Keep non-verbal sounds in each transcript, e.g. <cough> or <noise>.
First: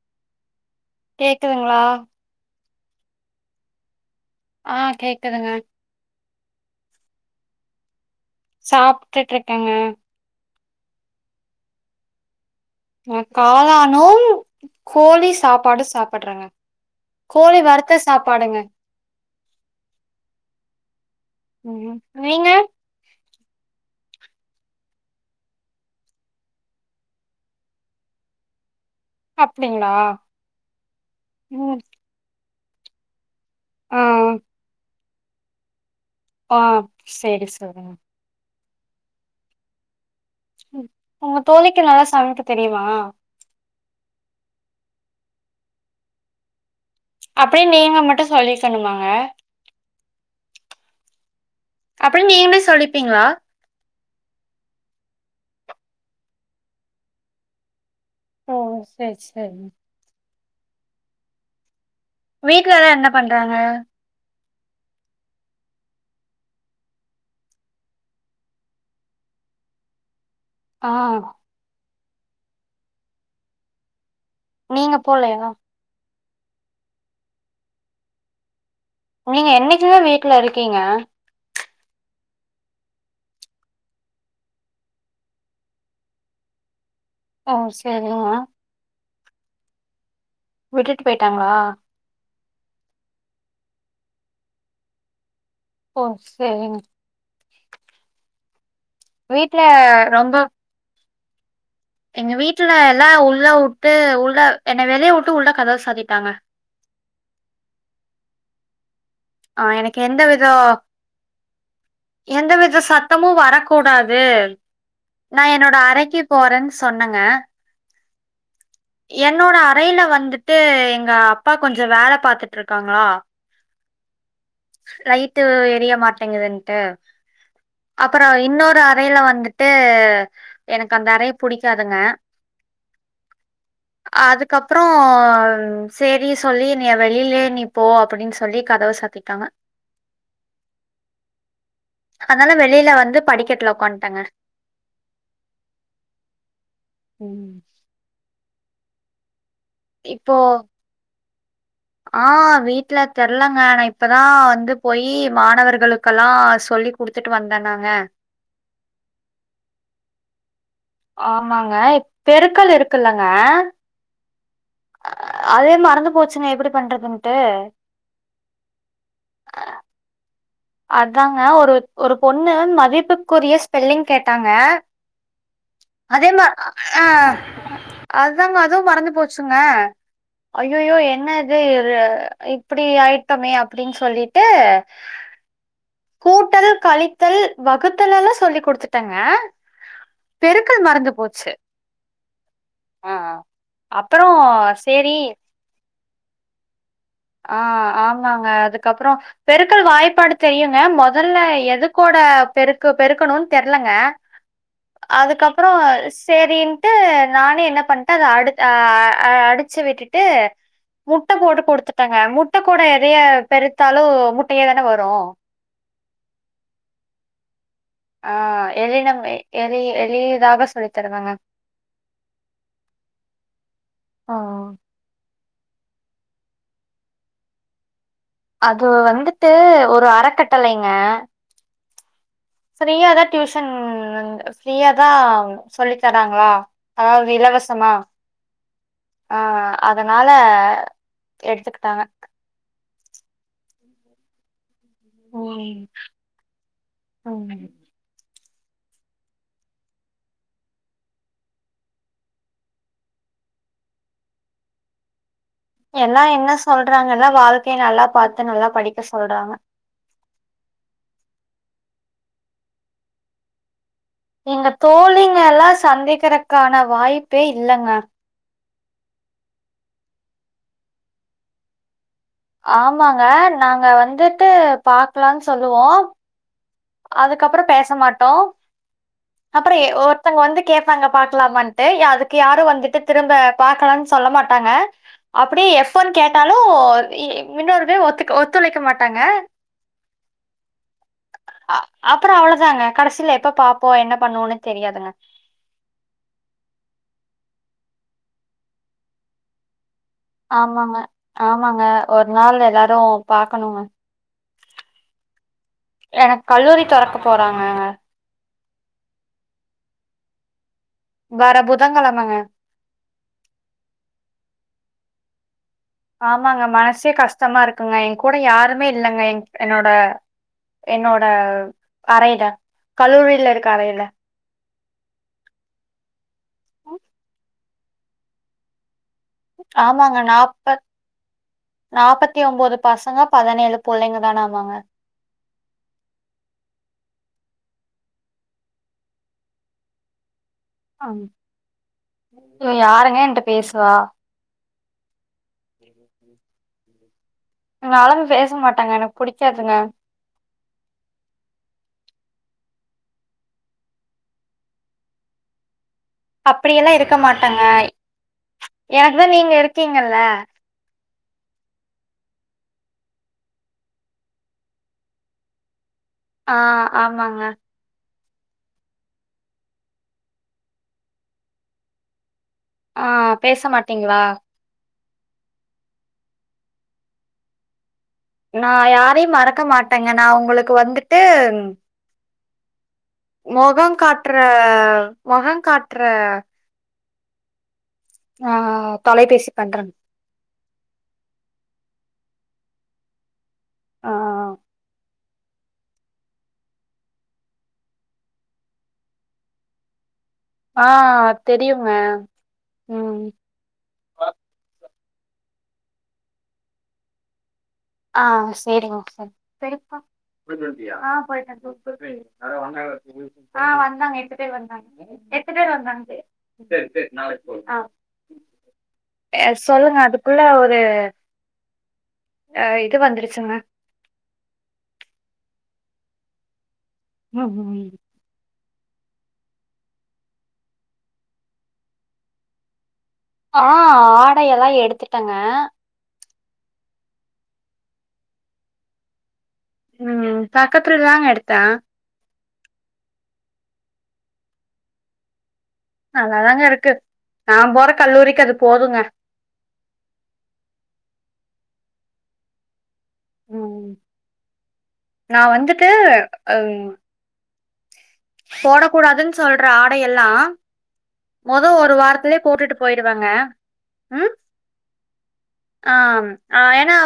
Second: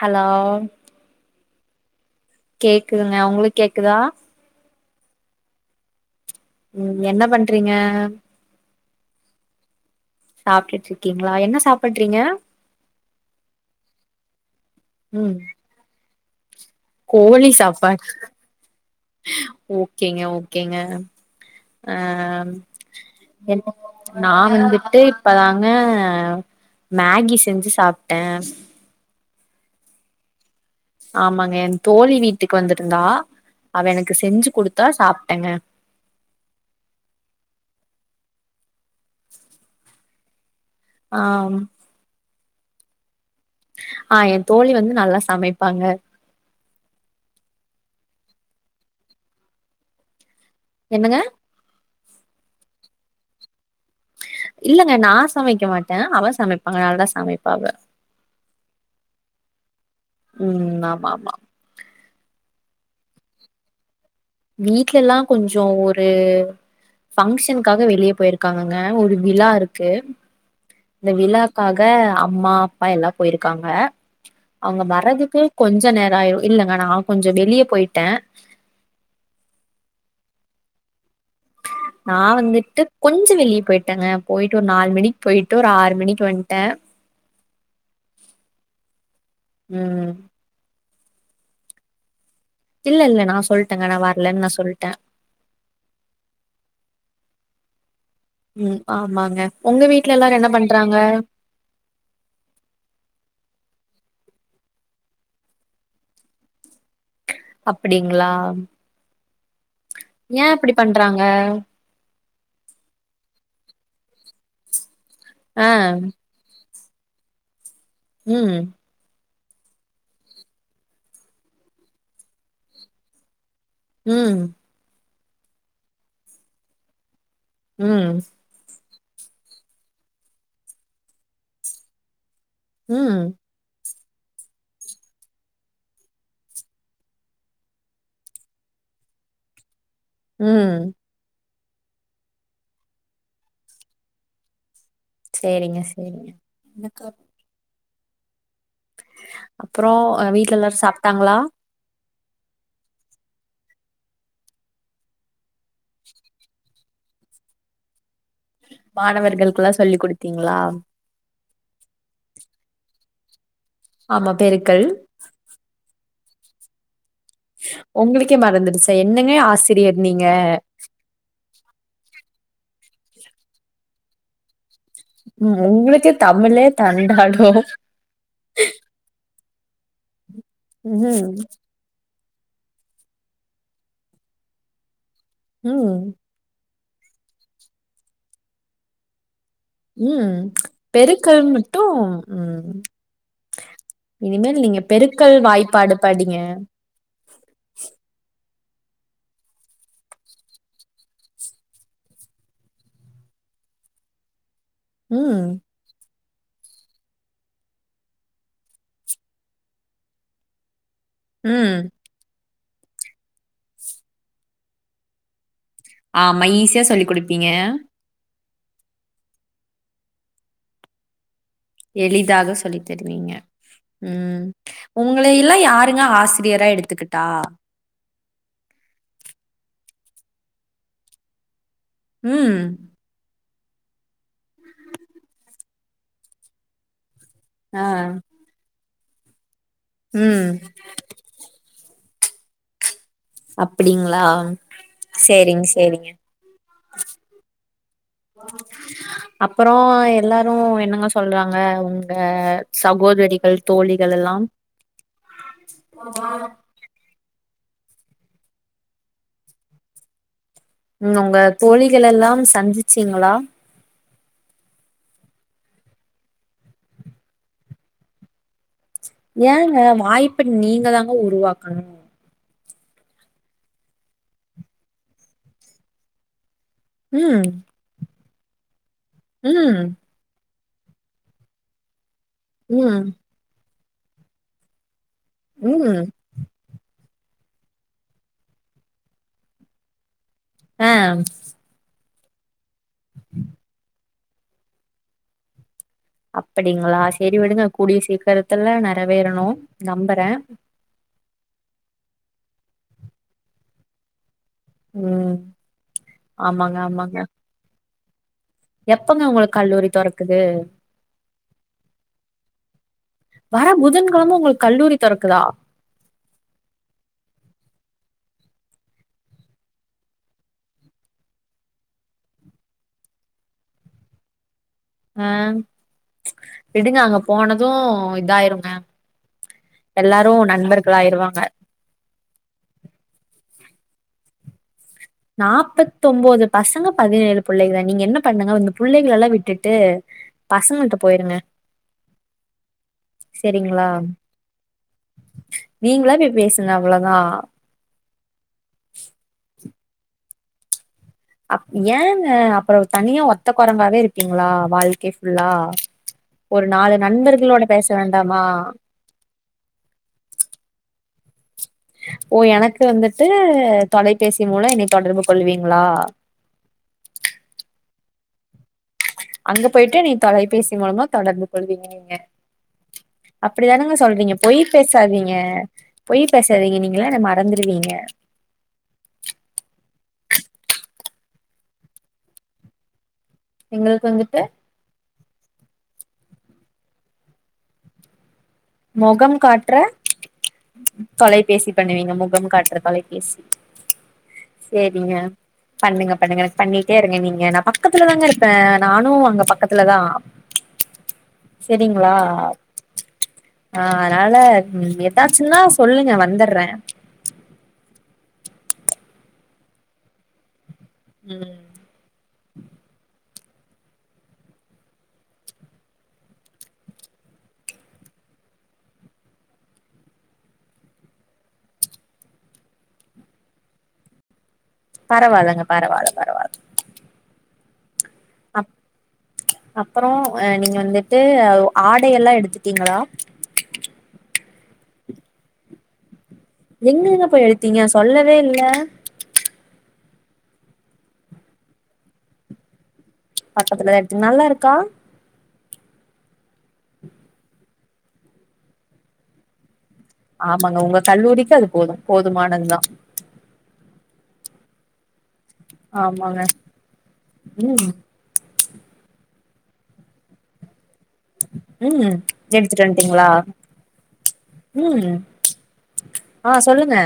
Hello கேக்குதுங்களா கேக்குதுங்க உங்களுக் கேக்குதா ஆ கேக்குதுங்க ம் என்ன பண்றீங்க சாப்ட்டுட்டுருக்கேங்க சாப்ட்டுட்டுருக்கீங்களா என்ன சாப்புட்றீங்க நா காளானு கோழி ம் சாப்பாடு சாப் ப்படுறங்க கோழி சாப்பாடு ஓகேங்க ஓகேங்க ம் ஆ நீங்க <unintelligible> நா வந்துட்டு இப்பதாங்க மேகி செஞ்சு சாப்பட்ட அப்டிங்களா ஆமாங்க என் ம் தோழி வீட் டுக்கு வந்துருந்தா அவ ஆ எனக்கு செஞ்சு குடுத்தா சாப்பட்டங்க ஆ சேரி சாதனா ம் ஆ உங்க தோழிக்கு நல்லா சமைக்க தெரியுமா ஆ ஏ தோழி வந்து நல்லா சமைப்பாங்க அப்டின்னு நீங்க மட்டும் சொல்லிக்கணுமாங்க என்னங்க அப்டின்னு நீங்களே சொல்லிப்பீங்களா இல்லங்க நான் சமைக்க மாட்டே அவ சமைப்பாங்க நல்லா சமைப்பா அவ ஓ செரி செரிங்க ம் ஆமா ஆமா வீட்லலா என்ன பண்றாங்க வீட்லலா கொஞ்சோ ஒரு பஃங்க்ஷனுக்காக வெளியே போயிருக்காங்கங்க ஒரு விளா இருக்கு ஆ அந்த விளாக்காக க அம்மா அப்பா எல்லா போயிருக்காங்க அவுங்க நீங்க வறதுக்கு போலையா கொஞ்ச நேரம் ஆயி இல்லங்க நான் கொஞ்சோ வெளிய போயிட்டே நீங்க என்னைக்குதான் வீட்ல இருக்கீங்க நான் வந்துட்டு கொஞ்சோ வெளியே போயிட்டேங்க போயிட்டு ஒரு நாலு மணிக்கு போயிட்டு ஒரு ஆறு மணிக்கு வண்ட்டே ஓ செரிங்க ம் விட்டுட்டு போய்ட்டாங்களா இல்ல இல்ல நான் சொல்லிட்டேங்க நான் வரலன்னு நான் சொல்ட்டே ஓ செரிங்க ம் ஆமாங்க வீட்ல உங்க வீட்டுல ரொம்ப எல்லாரும் என்ன பண்றாங்க எங்க வீட்டுல எல்லாம் உள்ள உட்டு உள்ள என்ன வெளிய உட்டு உள்ளா கதவு சாத்திட்டாங்க அப்டிங்களா ஆ எனக்கு எந்த ஏ விதோ இப்டி பண்றாங்க எந்தவித சத்தமு வரக் கூடாது நான் ஆ என்னோட அறைக்கு போறன் சொன்னங்க ம் என்னோட அறையில வந்துட்டு எங்க அப்பா கொஞ்சோ வேல பாத்துட்டு இருக்காங்ளா உம் லைட்டு எரிய மாட்டேங்குதுன்ட்டு ம் அப்பறோ இன்னொரு அறையில வந்துட்டு எனக்கு அந்த அறைய புடிக்காதுங்க ம் அதுக்கப்பறோ செரி சொல்லி நீ வெளியிலயே நீ போ அப்டின்னு சொல்லி கதவ சாத்திட்டாங்க ம் அதனால வெளில வந்து படிக்கட்டல உக்காட்டேங்க செரிங்க செரிங்க ம் அப்பறோ வீட்ல எல்லாரும் சாப்ட்டாங்களா ஆஹ் வீட்ல தெரலங்க ஆனா இப்பதான் வந்து போயி மாணவர்களுக்கெல்லாம் சொல்லி குடுத்துட்டு வந்தேனாங்க மாணவர்களுக்குல்லா சொல்லி கொடுத்தீங்களா ஆமாங்க பெருக்கள் இருக்குல்லங்க ஆமா பெருக்கல் போச்சு எப்டி பண்றது உங்களுக்கே மறந்துடுச்சா என்னங்க ஆசிரியர் நீங்க அதாங்க ஒரு ஒரு பொண்ணு மதிப்புக்குரிய ஸ்பெல்லிங் கேட்டாங்க உ உங்களுக்கு அதே மா தமிழே ஆ தண்டாடு சுங்க ஐய்யயோ என்ன ம் இது இப்பிடி ஆயிட்டோமே அப்டின்னு சொல்லிட்டு ம் கூட்டல் கழித்தல் வகுத்தல் எல்லா சொல்லி் குடுத்துட்டங்க உம் பெருக்கல் மட்டு உம் ஆ ஆ அப்புறம் இனிமேல் நீங்க பெருக்கல் வாய்ப்பாடு படிங்க ஆஹ் ஆமாங்க அதுக்கப்புற பெருக்கல் வாய்ப்பாடு தெரியுங்க முதல்ல எதுக்கோட பெருக்கு பெருக்கணும்னு தெரியலங்க ம் அதுக்கப்புறோ சேரின்ட்டு நானே என்ன பண்ணிட்டே அத அடுச்சு விட்டுட்டு முட்ட போடு ம் குடுத்து முட்ட கூட எதைய பெருத்தாலு முட்டையே தான வரு ஆமா ஈஸியா சொல்லி் கொடுப்பீங்க ஆஹ் எ நம் எ எளிதாக சொல்லித் தருவேங்க எளிதாக சொல்லி தருவீங்க ஆ. உம் உங்க இ எல்லா யாருங்க ஆசிரியரா எடுத்துக்கிட்டா அது வந்துட்டு ஒரு அறக்கட்டளைங்க உம் ஃப்ரீயா தான் டியூஷன் ஃபிரியா தா சொல்லி தராங்களா அதாவது ஆ இலவசமா ஆஹ் அதனால ம் எடுத்துக்கிட்டாங்க அப்டிங்களா சேரிங் ம். சேரிங்க ம். அப்பறோ எல்லாரு என்னங்க சொல்றாங்க உங்க சகோதரிகள் தோழிகள் எல்லா எல்லா என்ன சொல்றாங்க வாழ்க் ஓகே நல்லா பாத்து நல்லா படிக்க சொல்றாங்க உம் உங்க தோழிகள் எல்லாம் சந்திச்சீங்களா எங்க தோழிங்க எல்லாம் சந்திக்கிறதுக்கான வாய்ப்பே இல்லங்க எங்க வாய்ப்பு நீங்க தாங்க உருவாக்கணு ஆமாங்க நாங்க வந்துட்டு பாக்கலானு சொல்லுவோ ம் அதுக்கப்புறோ பேச மாட் ஹலோ அப்பறோ ம் ஒருத்தங்க வந்து கேப்பாங்க பாக்கலாமான்னுட்டு அதுக்கு யாரும் வந்துட்டு ம் திரும்ப பா க்கலனு சொல்ல மாட்டாங்க அப்படியே ம் எஃப்பன்னு கேட்டாலும் இன்னொரு பேர் ஒத்துக்க ஒத்துழைக்க மாட்டாங்க ஆ அப்பறோ அவ்வளோ நாங்க கடைசில எப்ப பாப்போ என்ன பண்ணோன்னு தெரியாதுங்க அப்டிங்களா செரி விடுங்க கூடிய சீக்கிரத்துல நெறவேறணும் ஆமாங்க ஆமாங்க ஒரு நாள் எல்லாரு பாக்கணும்ங்க ம் எனக்கு ஆமாங்க கல்லூரி தொறக்க ஆமாங்க போறாங்க எப்பங்க உங்களுக்கு கல்லூரி தொறக்குது வர புதன்கிழமைங்க வர புதன்கெழம உங்களுக்கு கல்லூரிக்கு தொறகுதா ஆமாங்க மனசே கஷ்டமா இருக்குங்க என் கூட யாருமே இல்லங்க என் என்னோட என்னோட அறைல கல்லூரியில இருக்க அறைல ஆ விடுங்க அங்க போனது இதாயிருங்க ஆமாங்க எல்லாரு நாப்பத் நண்பர்களாயிருவாங்க நாற்பத்தி ஒன்பது பசங்க பதினேழு புள்ளைங்க தான ஆமாங்க நாப்பத்த ஒன்பது பசங்க பதினேழு புள்ளைகள் தான் நீங்க என்ன பண்ணுங்க இந்த புள்ளைகள் எல்லாம் விட்டுட்டு பசங்கள்ட்ட போயிருங்க அ யாருங்க என்ட்ட செரிங்களா பேசுவா நீங்களா போய் பேசு நா அவ்ளதான் நாலா பேச மாட்டாங்க எனக்கு புடிக்காதுங்க அ ஏங்க அப்பறோ தனியா ஒத்த கொரங்காவே இருப்பீங்களா வாழ்க்க ஃபுல்லா ஒரு நாலு அப்படியெல்லாம் இருக்க மாட்டேங்க நண்பர்களோட பேச வேண்டாமா எனக்கு தா நீங்க இருக்கீங்கல்ல ஓ எனக்கு வந்துட்டு தொலைபேசி மூலம் என்னை தொடர்பு கொள்வீங்களா ஆ ஆமாங்க அங்க போயிட்டு நீ தொலைபேசி மூலமா தொடர்பு கொள்வீங்க நீங்க ஆ பேச அப்படிதானங்க மாட்டீங்களா? சொல்றீங்க பொய் பேச தருவீங்க பொய் பேசாதீங்க நீங்களா என்ன மறந்துருவீங்க நா யாரையும் மறக்க மாட்டேங்க நா உங்களுக்கு வந்துட்டு மொகங் எங்களுக்கு காட்டுற வந்துட்டு மொகங் காட்டுற ஆ மொகம் தொலைபேசி காட்டுற பண்றேங்க. தொலைபேசி பண்ணுவீங்க முகம் காட்டற தொலைபேசி ஆ சேரிங்க பண்ணுங்க பண்ணுங்க எனக்கு பண்ணிட்டே இருங்க நீங்க நா பக்கத்துலதாங்க இருப்பேன் நானும் அங்க பக்கத்துலதான் ஆஹ் தெரியுங்க உம் ஆ அதனால உம் ஏதாச்சும்னா சொல்லுங்க வந்தறேன் ஆஹ் செரிங்க செரி செரிப்பா <unintelligible> ஆ ம் போயிட்டே <unintelligible> ஆஹ் வந்தாங்க எட்டு பேர் வந்தாங்க எட்டு பேரு வந்தாங்க சேரி சேரி நாளைக்கு போவோம் ஆ சொல்லுங்க அதுக்குள்ள ஒரு அஹ் இது வந்துருச்சுங்க பரவாலங்க பரவால பரவால உம் அப் அப்புறம் ஆஹ் நீங்க வந்துட்டு ஆடையெல்லா எடுத்துட்டீங்களா ஆஹ் ஆடையல்லா எடுத்துட்டேங்க எங்கங்க போய் எடுத்தீங்க சொல்லவே இல்ல உம் பக்கத்துல தாங்க எடுத்தே பக்கத்துல தா எடுத்தீங் நல்லா இருக்கா நல்லாதாங்க இருக்கு நா போற கல்லூரிக்கு அது போதுங்க ஆமாங்க உங்க கல்லூரிக்கு அது போதும் போதுமானது தா உம் நா வந்துட்டு அம் உம் போட கூடாதுன்னு சொல்ற ஆடையெல்லா மொத ஒரு ம் வாரத்திலயே போட்டுட்டு எடுத்துட்டு போயிடுவேங்க வந்ட்டீங்களா உம் ம் ஆம் ஆ ஆஹ் ஏன்னா சொல்லுங்க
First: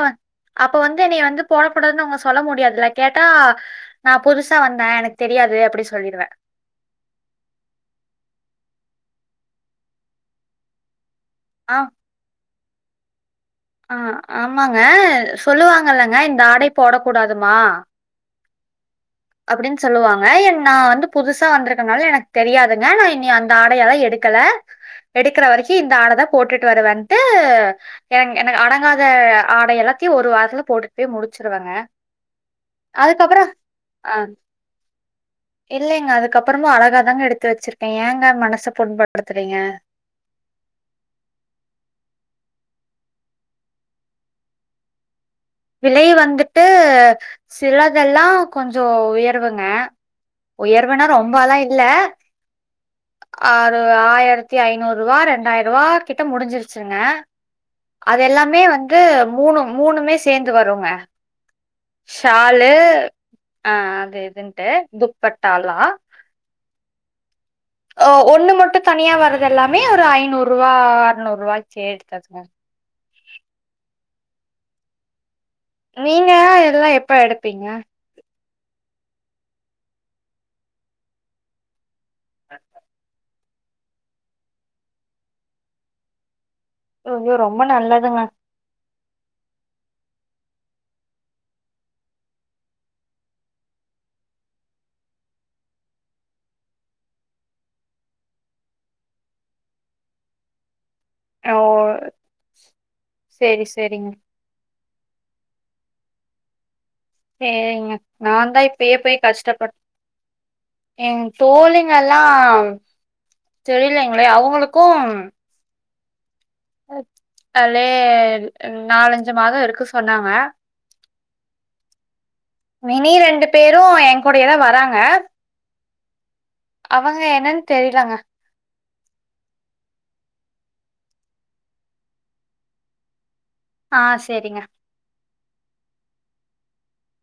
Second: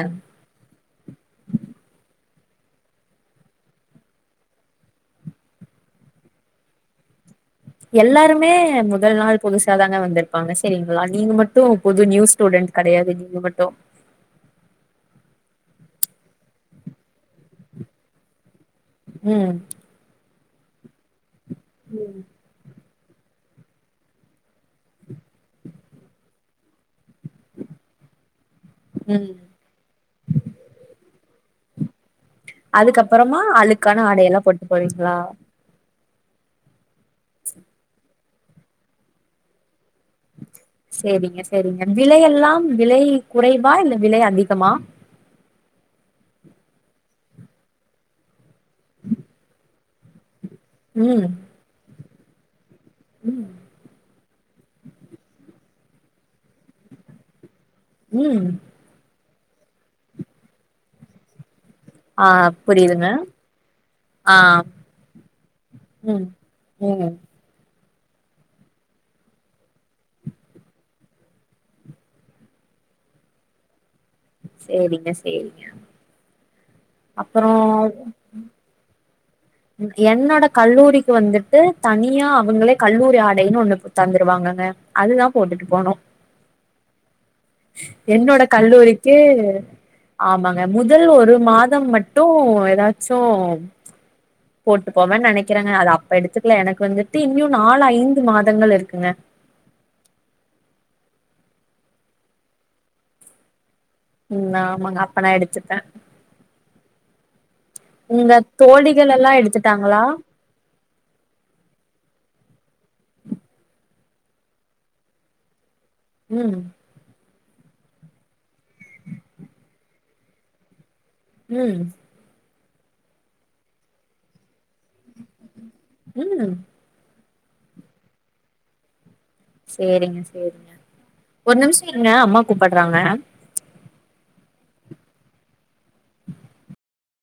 அப்ப வந்து நீ வந்து போடாக் கூடாதுன்னு உங்க சொல்ல முடியாதீல கேட்டா நா புதுசா வந்தேன் எனக்கு தெரியாது அப்டி சொல்லிடுவே எல்லாருமே முதல் நாள் புதுசாதாங்க வந்திருப்பாங்க செரிங்ளா நீங்க மட்டும் புது நியூஸ்டூடென்ட் கெடயாது நீங்க மட் ஆஹ் ஆம்மாங்க சொல்லுவாங்கல்லங்க இந்த ஆடை போடக் கூடாதுமா ம் அப்டின் சொல்லுவாங் ஆஹ் என் நா வந்து புதுசு சா வந்துருக்கனால எனக் தெரியாது ங்க நா இன்னி அந்த ஆடையெல்லா எடுக்கல எடுக்குற வரிக் கி இந்த ஆடதா போட்டுட்டு வரவ ட்டு எனக் எனக் அடங்காத ம் ஆடை எல்லாத்தியு ஒரு வாரத்துல போட்டுடே முடி ச்சிருவங்க அதுக்கப்பறமா அழுக்கான் ன ஆடேயெல்லா போட்டு போவீங்ளா இல்லேங்க அதுக்கப்பறமோ அழகா என்னாத்த எடுத்து வெச்சிருக்கிங்க க மனச புண்பட்டுருக்கிறீங்க சேரிங்க சேரிங்க விலையெல்லாம் விலை குறைவா இல்ல விலை அதிகமா விலை வந்துட்டு சிலதெல்லா கொஞ்சோ உயர்வுங்க உயர்வுனா ம் ரொம்பாலா இல்ல ம் ஆறு ஆயெரத் த்தி ஐநூற்ரூவா ரெண்டாயிரூவா கிட்ட முடிஞ்சிருச்சிங்க ம் அதெல்லாமே வந்து மூணும் மூணுமே சேந்து வருங்க ஆ ஷாலு புரியுதுங்க ஆஹ் அது ஆ இதுண்டே துப்பட்டாளா ம் ம் ஓ ஒண்ணு மட்டும் தனியா வர்றதெல்லாமே ஒரு ஐநூற் ரூவா அறநூற்ரூவாக் சே எடுத்தாச்ங்க சேரிங்க சேரிங்க நீீங்க இதல்லா எப்ப அப்பறோ எடுப்பீங்க என்னோட கல்லூரிக்கு வந்துட்டு தனியா அவ்ங்களே கல்லூரி ஆடைன்னு ஒண்ணுக் தந்துருவாங்கங்க அதுதா போட்டுட்டு போனு ஐயோ ரொம்ப நல்லதுங்க தே ஆமாங்க முதல் ஒரு மாதம் மட்டு ஏதாச்சு போட்டு போவன்னு நெனைக்கிறாங்க அது அப்ப எடுத்துக்கல எனக்கு வந்துட்டு இன்னியு நாலு ஐந்து மாதங்கள் இருக்குங்க அ ஓ சேரி செரிங்க ம் ஆமாங்க அப்ப நா எடுத்துப்பே சேரிங்க நா உங்க தா இப்பயே தோழிகள் போய் எல்லா கஷ்டபட் எடுத்துட்டாங்களா ஏ தோழிங்கெல்லா ம் தெரியலைங்களே அவுங்களுக்கு உம் அலே நாலஞ்சு மாத இருக்கு சொன்னாங்க ம் வினி ரெண்டு பேரு என் கூடையே தா வந் தாங்க ம் அவுங்க என் னன் தெரிலங்க சேரிங்க சேரிங்க ஒரு நிமிஷ இருங்க அம்மா கூப்புட்றாங்க ஆ செரிங்க